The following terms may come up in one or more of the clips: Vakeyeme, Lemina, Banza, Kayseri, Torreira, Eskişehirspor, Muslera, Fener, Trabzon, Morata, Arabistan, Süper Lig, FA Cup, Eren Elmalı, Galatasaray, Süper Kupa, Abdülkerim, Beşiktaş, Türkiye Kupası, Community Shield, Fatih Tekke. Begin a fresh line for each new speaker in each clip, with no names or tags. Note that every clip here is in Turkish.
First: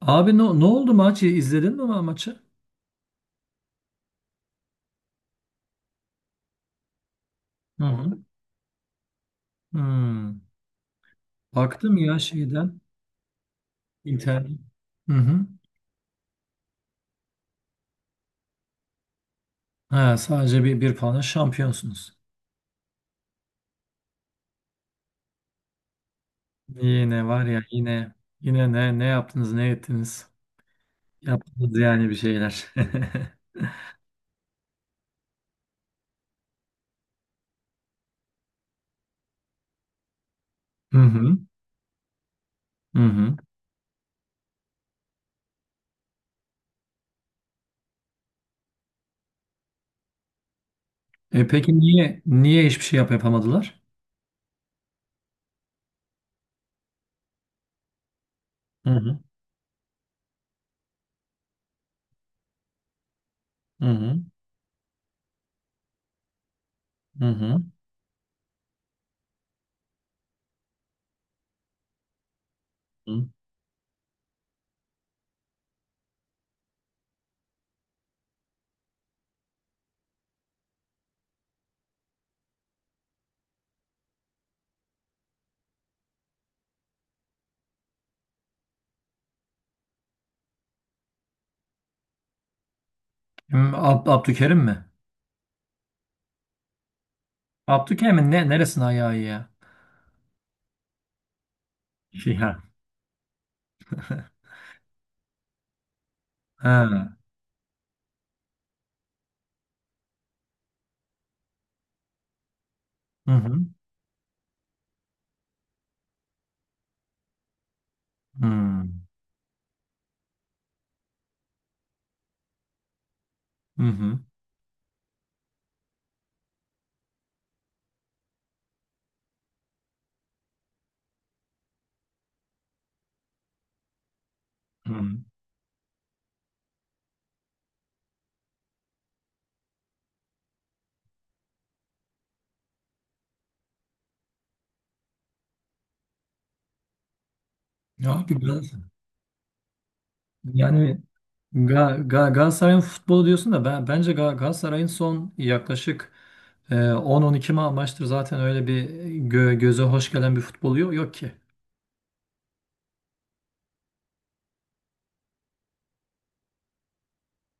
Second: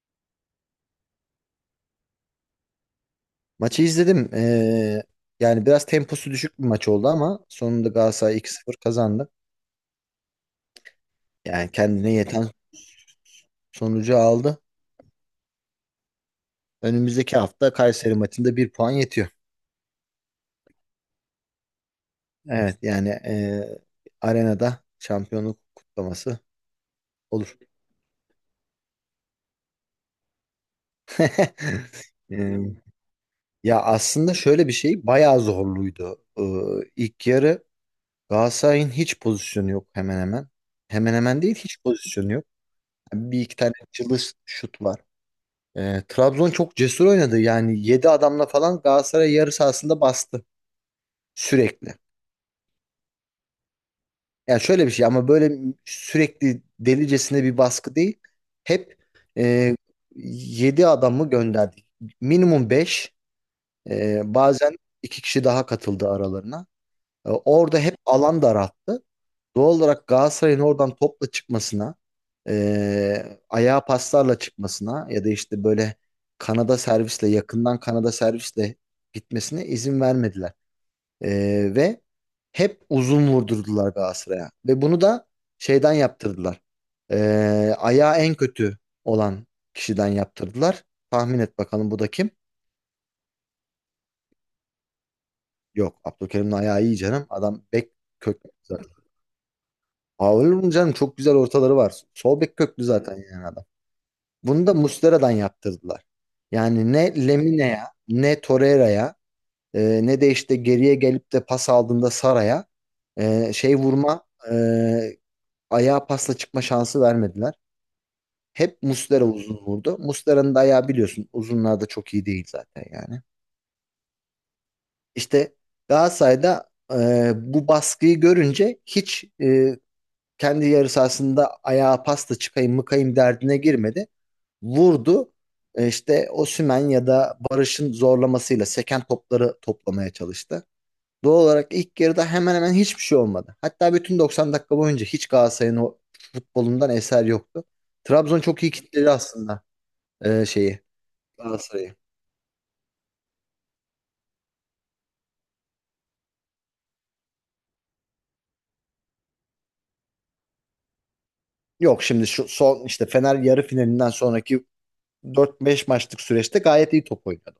Abi ne oldu maç? İzledin mi maçı?
Maçı izledim. Yani biraz temposu düşük bir maç oldu ama
Hı
sonunda
hı.
Galatasaray 2-0 kazandı.
Hmm.
Yani
Baktım
kendine
ya
yeten
şeyden
sonucu
internet.
aldı.
Hı hı.
Önümüzdeki hafta Kayseri maçında bir puan yetiyor.
Ha, sadece bir puanla şampiyonsunuz.
Evet yani arenada şampiyonluk kutlaması
Yine var
olur.
ya yine ne yaptınız ne ettiniz? Yaptınız yani bir şeyler.
Ee, Ya aslında şöyle bir şey bayağı zorluydu. İlk yarı Galatasaray'ın hiç pozisyonu yok hemen hemen.
Hı
Hemen
hı.
hemen değil hiç pozisyonu yok.
Hı hı.
Bir iki tane çılış şut var. Trabzon çok cesur oynadı. Yani 7 adamla falan Galatasaray yarı sahasında bastı
E peki
sürekli.
niye hiçbir şey yapamadılar?
Yani şöyle bir şey ama böyle sürekli delicesine bir baskı değil.
Hı
Hep
hı.
e, 7 adamı gönderdik. Minimum 5
Hı hı.
bazen 2 kişi daha katıldı aralarına.
Hı hı.
Orada hep alan daralttı. Doğal olarak Galatasaray'ın oradan topla çıkmasına,
Hı.
ayağa paslarla çıkmasına ya da işte böyle kanada servisle yakından kanada servisle gitmesine izin vermediler. Ve hep uzun vurdurdular Galatasaray'a. Ve bunu da şeyden yaptırdılar. Ayağı en kötü olan kişiden yaptırdılar. Tahmin et bakalım bu da kim?
Kim? Abdülkerim mi?
Yok, Abdülkerim'in ayağı iyi canım. Adam bek
Abdülkerim'in
köklü
neresine
zaten.
ayağı iyi ya?
Aa, olur mu canım? Çok güzel ortaları var. Sol bek köklü zaten yani adam.
Ya.
Bunu da Muslera'dan yaptırdılar. Yani
Ha.
ne Lemine'ye, ne Torreira'ya, ne de işte geriye gelip de pas aldığında Sara'ya
Hı hı.
şey vurma, ayağa pasla çıkma şansı vermediler.
Hı.
Hep Muslera uzun vurdu. Muslera'nın da ayağı biliyorsun uzunlarda çok iyi değil zaten yani.
Hı hı.
İşte Galatasaray'da bu baskıyı görünce hiç kendi yarı sahasında ayağa pasla çıkayım mıkayım derdine girmedi.
Hı hı.
Vurdu. İşte Osimhen ya da Barış'ın zorlamasıyla seken topları toplamaya çalıştı. Doğal olarak ilk yarıda hemen hemen hiçbir şey olmadı. Hatta bütün 90 dakika boyunca hiç Galatasaray'ın o futbolundan eser yoktu.
Ya abi
Trabzon çok iyi
biraz
kitledi aslında şeyi,
yani Ga
Galatasaray'ı.
Galatasaray'ın futbolu diyorsun da bence Galatasaray'ın son yaklaşık 10-12 maçtır zaten öyle bir göze hoş gelen bir futbolu yok, yok ki.
Yok, şimdi şu son işte Fener yarı finalinden sonraki 4-5 maçlık süreçte gayet iyi top oynadı.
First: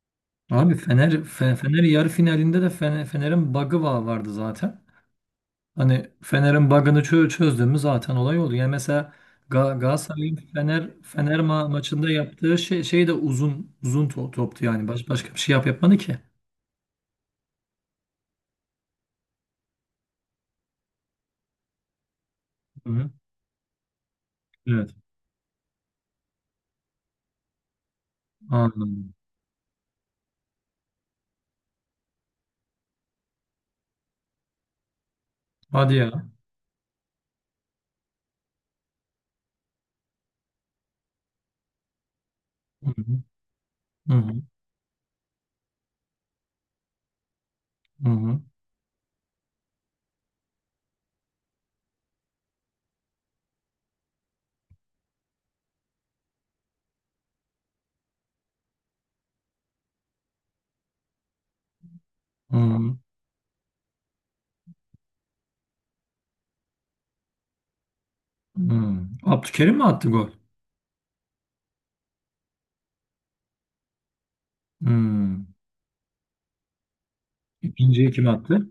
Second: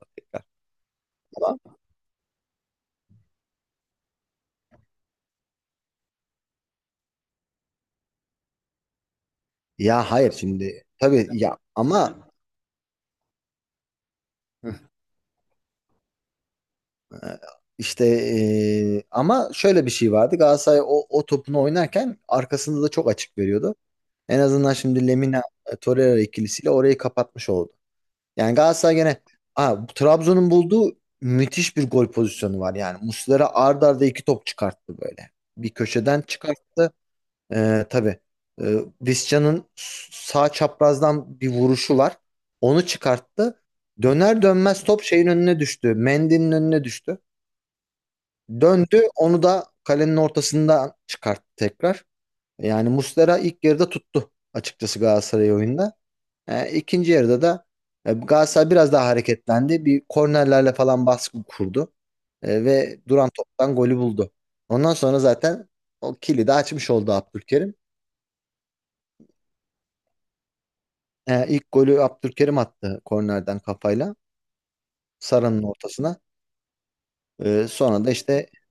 Abi
Ama
Fener yarı finalinde de Fener'in bug'ı vardı zaten. Hani Fener'in bug'ını çözdüğümüz zaten olay oldu. Yani mesela
ya hayır
Galatasaray'ın
şimdi
Fener
tabii
Fener
ya
maçında
ama
yaptığı şey de uzun uzun toptu yani. Başka bir şey yapmadı ki.
İşte ama şöyle bir şey vardı. Galatasaray o topunu oynarken arkasında da
Hı hı.
çok açık veriyordu. En azından
Evet.
şimdi Lemina, Torreira ikilisiyle orayı kapatmış oldu. Yani Galatasaray
Anladım.
gene. Aa, Trabzon'un bulduğu müthiş bir gol pozisyonu var. Yani Muslera ard arda iki top çıkarttı böyle. Bir
Hadi
köşeden
ya.
çıkarttı. Tabii, e, Visca'nın sağ çaprazdan bir vuruşu var. Onu
Hı hı.
çıkarttı.
Hı hı.
Döner dönmez top şeyin önüne düştü. Mendy'nin önüne düştü.
Hı hı.
Döndü, onu da kalenin ortasından çıkarttı tekrar. Yani Muslera ilk yarıda tuttu açıkçası Galatasaray oyunda. İkinci yarıda da Galatasaray biraz daha hareketlendi. Bir kornerlerle falan baskı kurdu.
Hı hı.
Ve duran toptan golü buldu. Ondan sonra zaten o kilidi açmış oldu Abdülkerim.
Hı. Abdülkerim mi attı gol?
İlk golü Abdülkerim attı, kornerden kafayla.
Hı.
Sara'nın ortasına. Sonra
İkinciyi
da
kim
işte
attı?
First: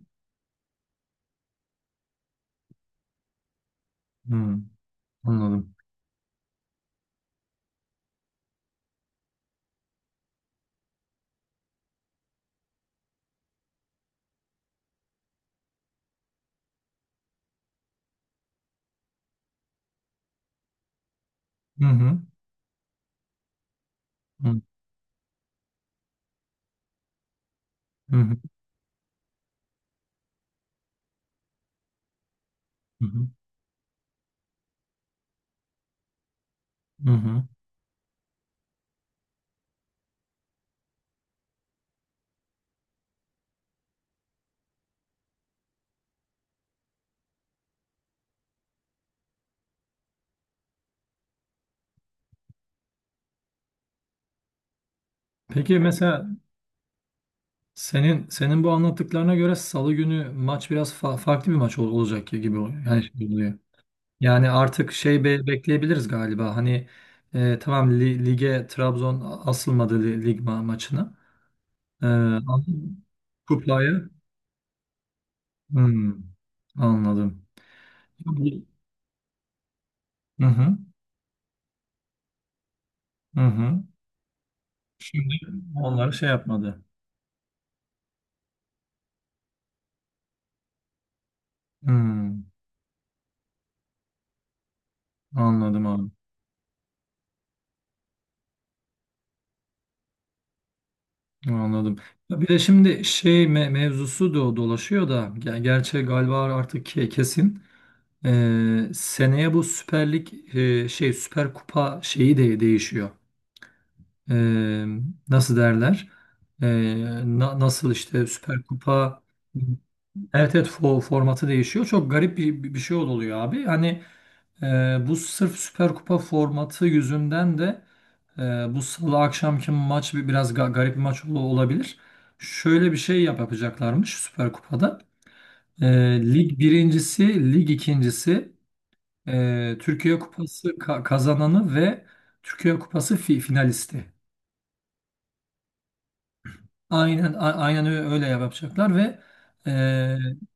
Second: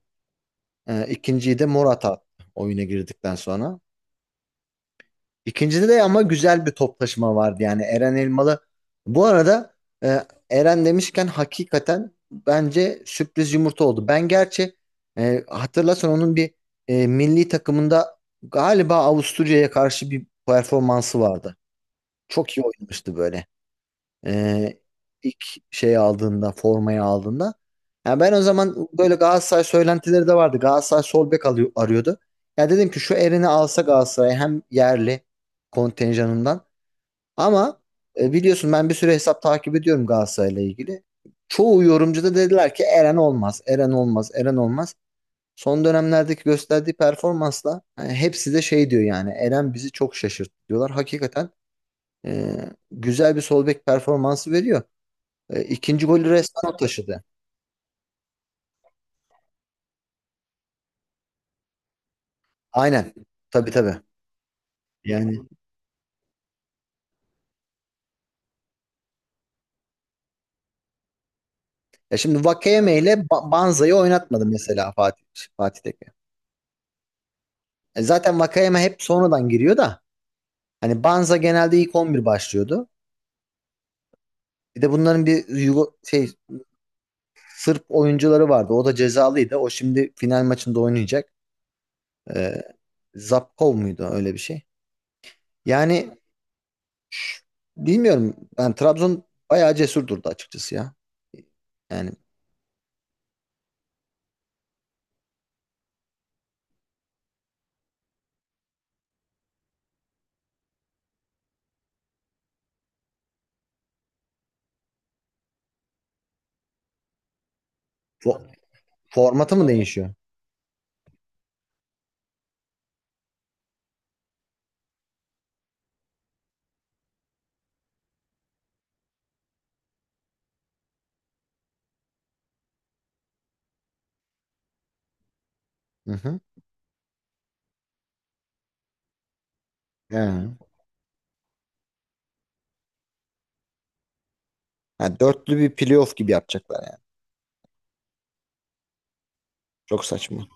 ikinciyi de Morata attı oyuna girdikten sonra.
Hı. Anladım.
İkincide de ama güzel bir toplaşma vardı yani, Eren Elmalı. Bu arada e, Eren demişken hakikaten bence sürpriz yumurta oldu. Ben gerçi hatırlarsan onun bir milli takımında galiba Avusturya'ya karşı bir performansı vardı.
Hı hı.
Çok iyi oynamıştı böyle.
Hı hı.
Ee, ilk şey aldığında, formayı aldığında. Yani ben o zaman, böyle Galatasaray söylentileri de vardı. Galatasaray sol bek alıyor, arıyordu. Ya dedim ki
Hı
şu
hı.
Eren'i alsa Galatasaray hem yerli kontenjanından,
Hı hı.
ama biliyorsun ben bir süre hesap takip ediyorum Galatasaray'la ilgili. Çoğu yorumcu da dediler ki Eren olmaz, Eren olmaz, Eren olmaz. Son dönemlerdeki gösterdiği performansla yani hepsi de şey diyor, yani Eren bizi çok şaşırttı diyorlar. Hakikaten e, güzel bir sol bek performansı veriyor.
Peki
İkinci
mesela
golü resmen o taşıdı.
senin bu anlattıklarına göre Salı günü maç biraz farklı bir maç olacak gibi oluyor. Yani,
Aynen.
şey oluyor.
Tabii tabii.
Yani artık şey
Yani
bekleyebiliriz galiba. Hani tamam lige Trabzon asılmadı lig maçına. E,
ya şimdi
ama
Vakeyeme ile Banza'yı
kupaya.
oynatmadı mesela Fatih Tekke.
Hmm, Anladım.
Zaten
Bu-
Vakeyeme hep sonradan giriyor da
Hı hı,
hani Banza genelde ilk 11 başlıyordu.
hı hı.
Bir de bunların
Şimdi
bir
onları şey yapmadı.
Sırp oyuncuları vardı. O da cezalıydı. O şimdi final maçında oynayacak.
Hmm,
E, Zapkov muydu öyle bir şey?
Anladım abi.
Yani bilmiyorum. Ben Trabzon bayağı cesur durdu açıkçası ya.
Anladım.
Yani
Ya bir de şimdi şey mevzusu da dolaşıyor da gerçi galiba artık kesin. Seneye bu Süper Lig şey Süper Kupa şeyi de değişiyor. Ee, Nasıl derler? Ee, Nasıl işte
Fo-
Süper Kupa.
formatı mı değişiyor?
Evet evet formatı değişiyor. Çok garip bir şey oluyor abi. Hani bu sırf Süper Kupa formatı yüzünden de e, bu salı akşamki maç biraz garip bir maç olabilir. Şöyle bir şey yapacaklarmış Süper Kupa'da.
Hı hı.
Lig birincisi, lig ikincisi,
He.
Türkiye Kupası kazananı ve Türkiye Kupası finalisti.
Ha, dörtlü bir playoff gibi yapacaklar yani.
Aynen öyle yapacaklar ve e,
Çok saçma.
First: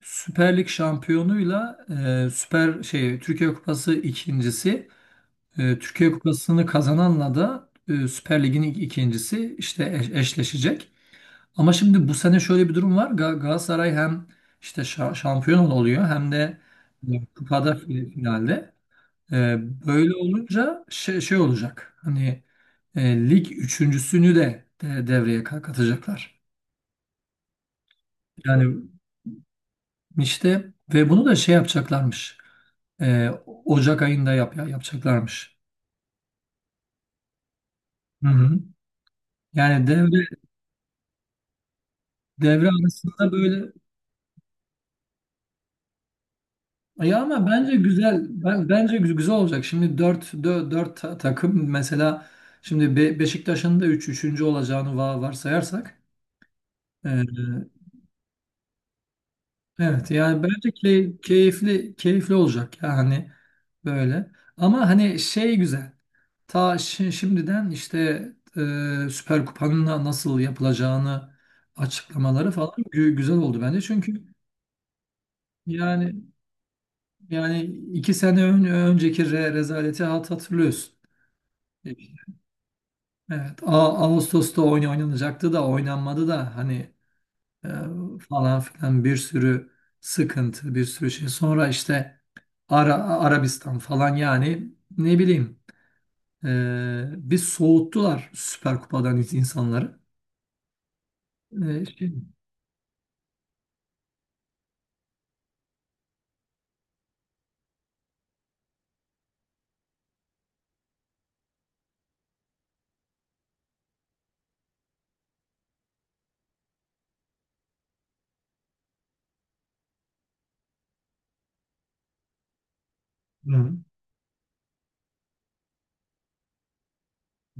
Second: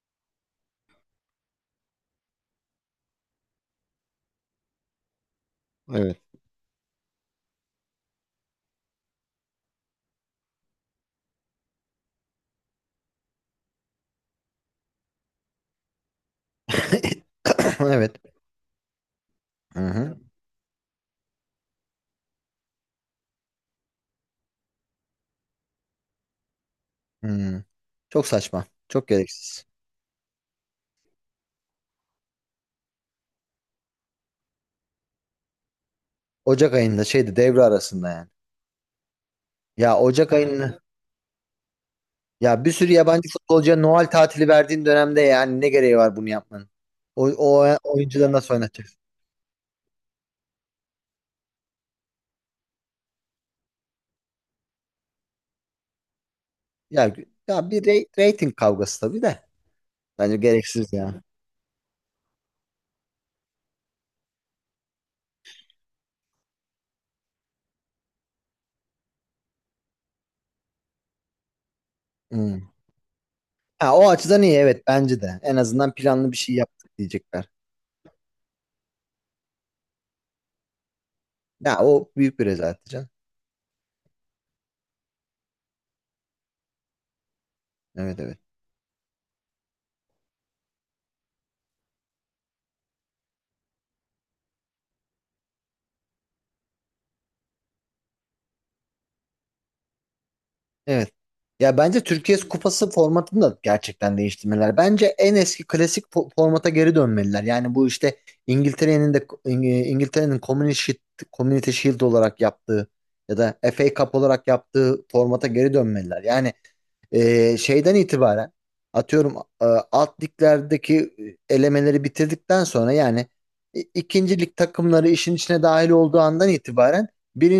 Süper Lig şampiyonuyla Süper şey Türkiye Kupası ikincisi. Türkiye
Evet.
Kupası'nı kazananla da Süper Lig'in ilk ikincisi işte eşleşecek. Ama şimdi bu sene şöyle bir durum var. Galatasaray hem işte şampiyon oluyor hem de kupada
Evet.
finalde. E,
Hı
Böyle
hı.
olunca şey olacak. Hani lig üçüncüsünü de devreye katacaklar.
Hı. Çok saçma.
Yani
Çok gereksiz.
işte ve bunu da şey yapacaklarmış. E, Ocak ayında yapacaklarmış.
Ocak ayında şeydi, devre arasında
Hı
yani.
hı. Yani
Ya
devre
Ocak ayını, ya
devre
bir sürü yabancı
arasında böyle.
futbolcuya Noel tatili verdiğin dönemde yani ne gereği var bunu yapmanın?
Ya
O,
ama bence
o
güzel
oyuncuları nasıl
bence
oynatacaksın?
güzel olacak. Şimdi dört takım mesela şimdi Beşiktaş'ın da üçüncü olacağını varsayarsak e,
Ya, ya bir rating kavgası tabii de.
evet
Bence
yani bence
gereksiz ya.
keyifli keyifli olacak ya hani böyle. Ama hani şey güzel. Ta şimdiden işte Süper Kupa'nın nasıl yapılacağını açıklamaları
Hı.
falan güzel oldu bence.
Ha, o
Çünkü
açıdan iyi, evet bence de. En azından
yani
planlı bir şey yaptık diyecekler.
yani iki sene önceki rezaleti hatırlıyorsun.
Ya o büyük bir rezalet canım.
Evet, Ağustos'ta oyun oynanacaktı da oynanmadı da hani e,
Evet evet.
falan filan bir sürü sıkıntı, bir sürü şey. Sonra işte Arabistan falan yani ne bileyim e, bir soğuttular Süper Kupa'dan insanları.
Evet. Ya
E,
bence
şey,
Türkiye Kupası formatını da gerçekten değiştirmeliler. Bence en eski klasik formata geri dönmeliler. Yani bu işte İngiltere'nin de, İng- İngiltere'nin Community Shield, olarak yaptığı ya da FA Cup olarak yaptığı formata geri dönmeliler. Yani şeyden itibaren atıyorum, alt liglerdeki elemeleri bitirdikten sonra yani
hı,
ikinci lig takımları işin içine dahil olduğu andan itibaren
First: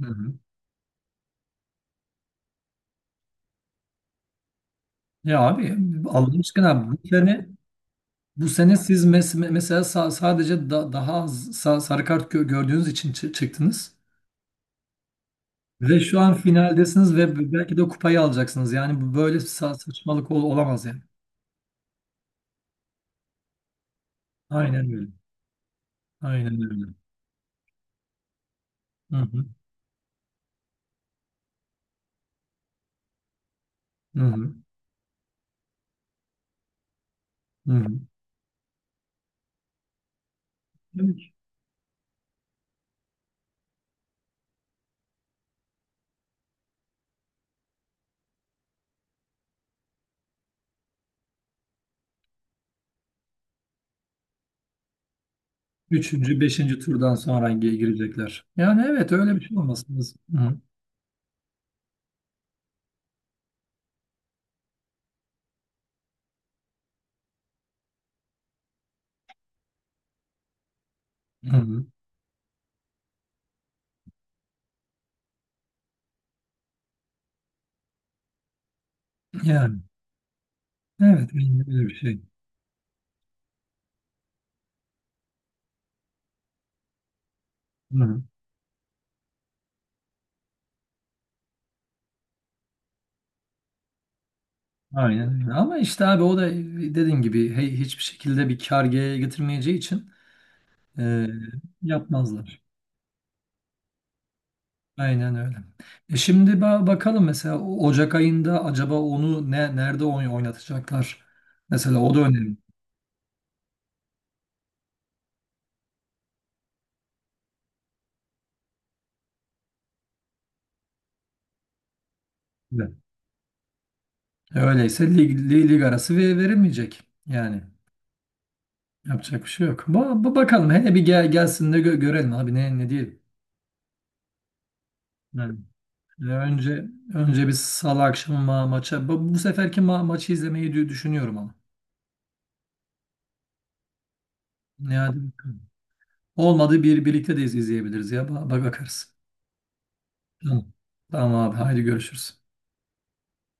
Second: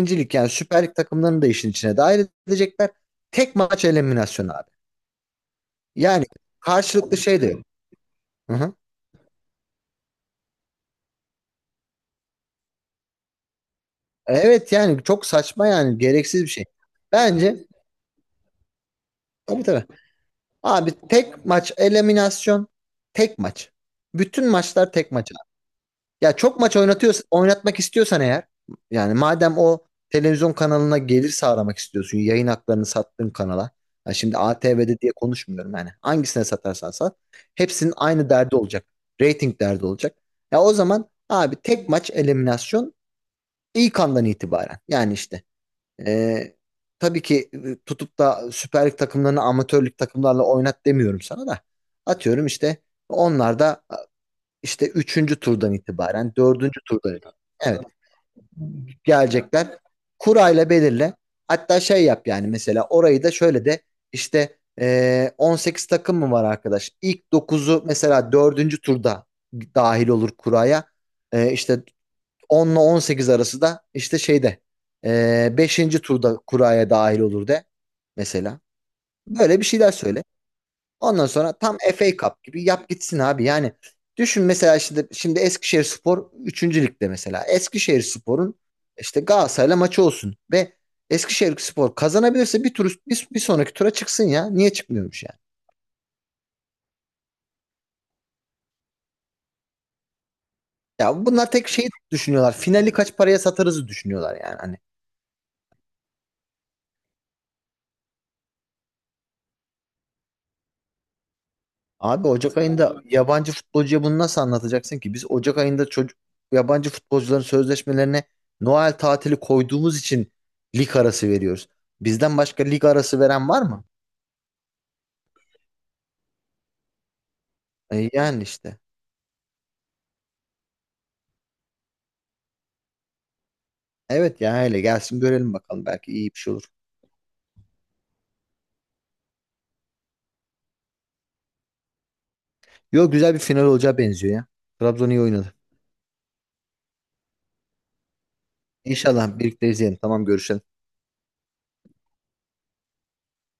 hı. Hı.
lig yani Süper Lig takımlarını da işin içine dahil edecekler. Tek maç eliminasyonu abi.
Ya abi
Yani
Allah aşkına bu
karşılıklı şey
sene
de yok.
bu
Hı hı.
sene siz mesela sadece daha az sarı kart gördüğünüz için çıktınız.
Evet yani çok saçma yani
Ve şu an
gereksiz bir şey.
finaldesiniz ve
Bence
belki de kupayı alacaksınız. Yani bu böyle
tabii tabii.
saçmalık olamaz
Abi
yani.
tek maç eliminasyon, tek maç. Bütün
Aynen
maçlar
öyle.
tek maç. Ya çok
Aynen
maç
öyle.
oynatıyor, oynatmak istiyorsan eğer, yani
Hı hı.
madem o televizyon kanalına gelir sağlamak istiyorsun, yayın haklarını sattığın kanala. Ya
Hı
şimdi
hı.
ATV'de diye konuşmuyorum yani. Hangisine satarsan sat.
Hı hı.
Hepsinin aynı derdi olacak. Rating derdi olacak. Ya o zaman
Evet.
abi tek maç eliminasyon ilk andan itibaren. Yani işte e, tabii ki, tutup da Süper Lig takımlarını amatörlük takımlarla oynat demiyorum sana da. Atıyorum işte onlar da işte üçüncü turdan itibaren,
Üçüncü, beşinci
dördüncü
turdan
turdan itibaren.
sonra
Evet, tamam.
girecekler. Yani evet öyle bir şey
Gelecekler.
olmasın. Hı hı.
Kurayla belirle. Hatta şey yap, yani mesela orayı da şöyle de işte, 18 takım mı var arkadaş? İlk dokuzu mesela dördüncü turda dahil olur kuraya.
Hı
İşte
hı.
10 ile 18 arası da işte şeyde beşinci turda kuraya dahil olur de mesela. Böyle bir
Yani
şeyler söyle. Ondan
evet
sonra tam
öyle bir
FA
şey.
Cup gibi yap gitsin abi. Yani düşün mesela şimdi Eskişehirspor 3. ligde mesela.
Hı hı.
Eskişehirspor'un işte Galatasaray'la maçı olsun ve Eskişehirspor kazanabilirse bir tur, bir sonraki tura çıksın ya. Niye çıkmıyormuş yani?
Aynen öyle. Ama işte abi o da dediğim gibi hiçbir şekilde bir kar getirmeyeceği için
Ya
e,
bunlar tek şeyi düşünüyorlar.
yapmazlar.
Finali kaç paraya satarızı düşünüyorlar yani. Hani
Aynen öyle. Şimdi bakalım mesela Ocak ayında acaba onu nerede oynatacaklar? Mesela o da
abi
önemli.
Ocak ayında yabancı futbolcuya bunu nasıl anlatacaksın ki? Biz Ocak ayında çocuk, yabancı futbolcuların sözleşmelerine Noel tatili koyduğumuz için lig arası veriyoruz. Bizden başka lig
Evet.
arası veren var mı?
Öyleyse lig arası verilmeyecek. Yani
E yani işte.
yapacak bir şey yok. Bakalım hele bir gelsin de görelim abi ne diyelim.
Evet ya, öyle gelsin görelim
Yani
bakalım belki
e,
iyi bir şey olur.
önce önce bir salı akşamı maça bu seferki maçı izlemeyi düşünüyorum ama.
Yo, güzel bir final olacağı benziyor ya.
Ne
Trabzon
hadi
iyi oynadı.
bakalım. Olmadı birlikte de izleyebiliriz ya. Ba bak Bakarız.
İnşallah birlikte izleyelim. Tamam, görüşelim.
Tamam. Tamam abi haydi görüşürüz.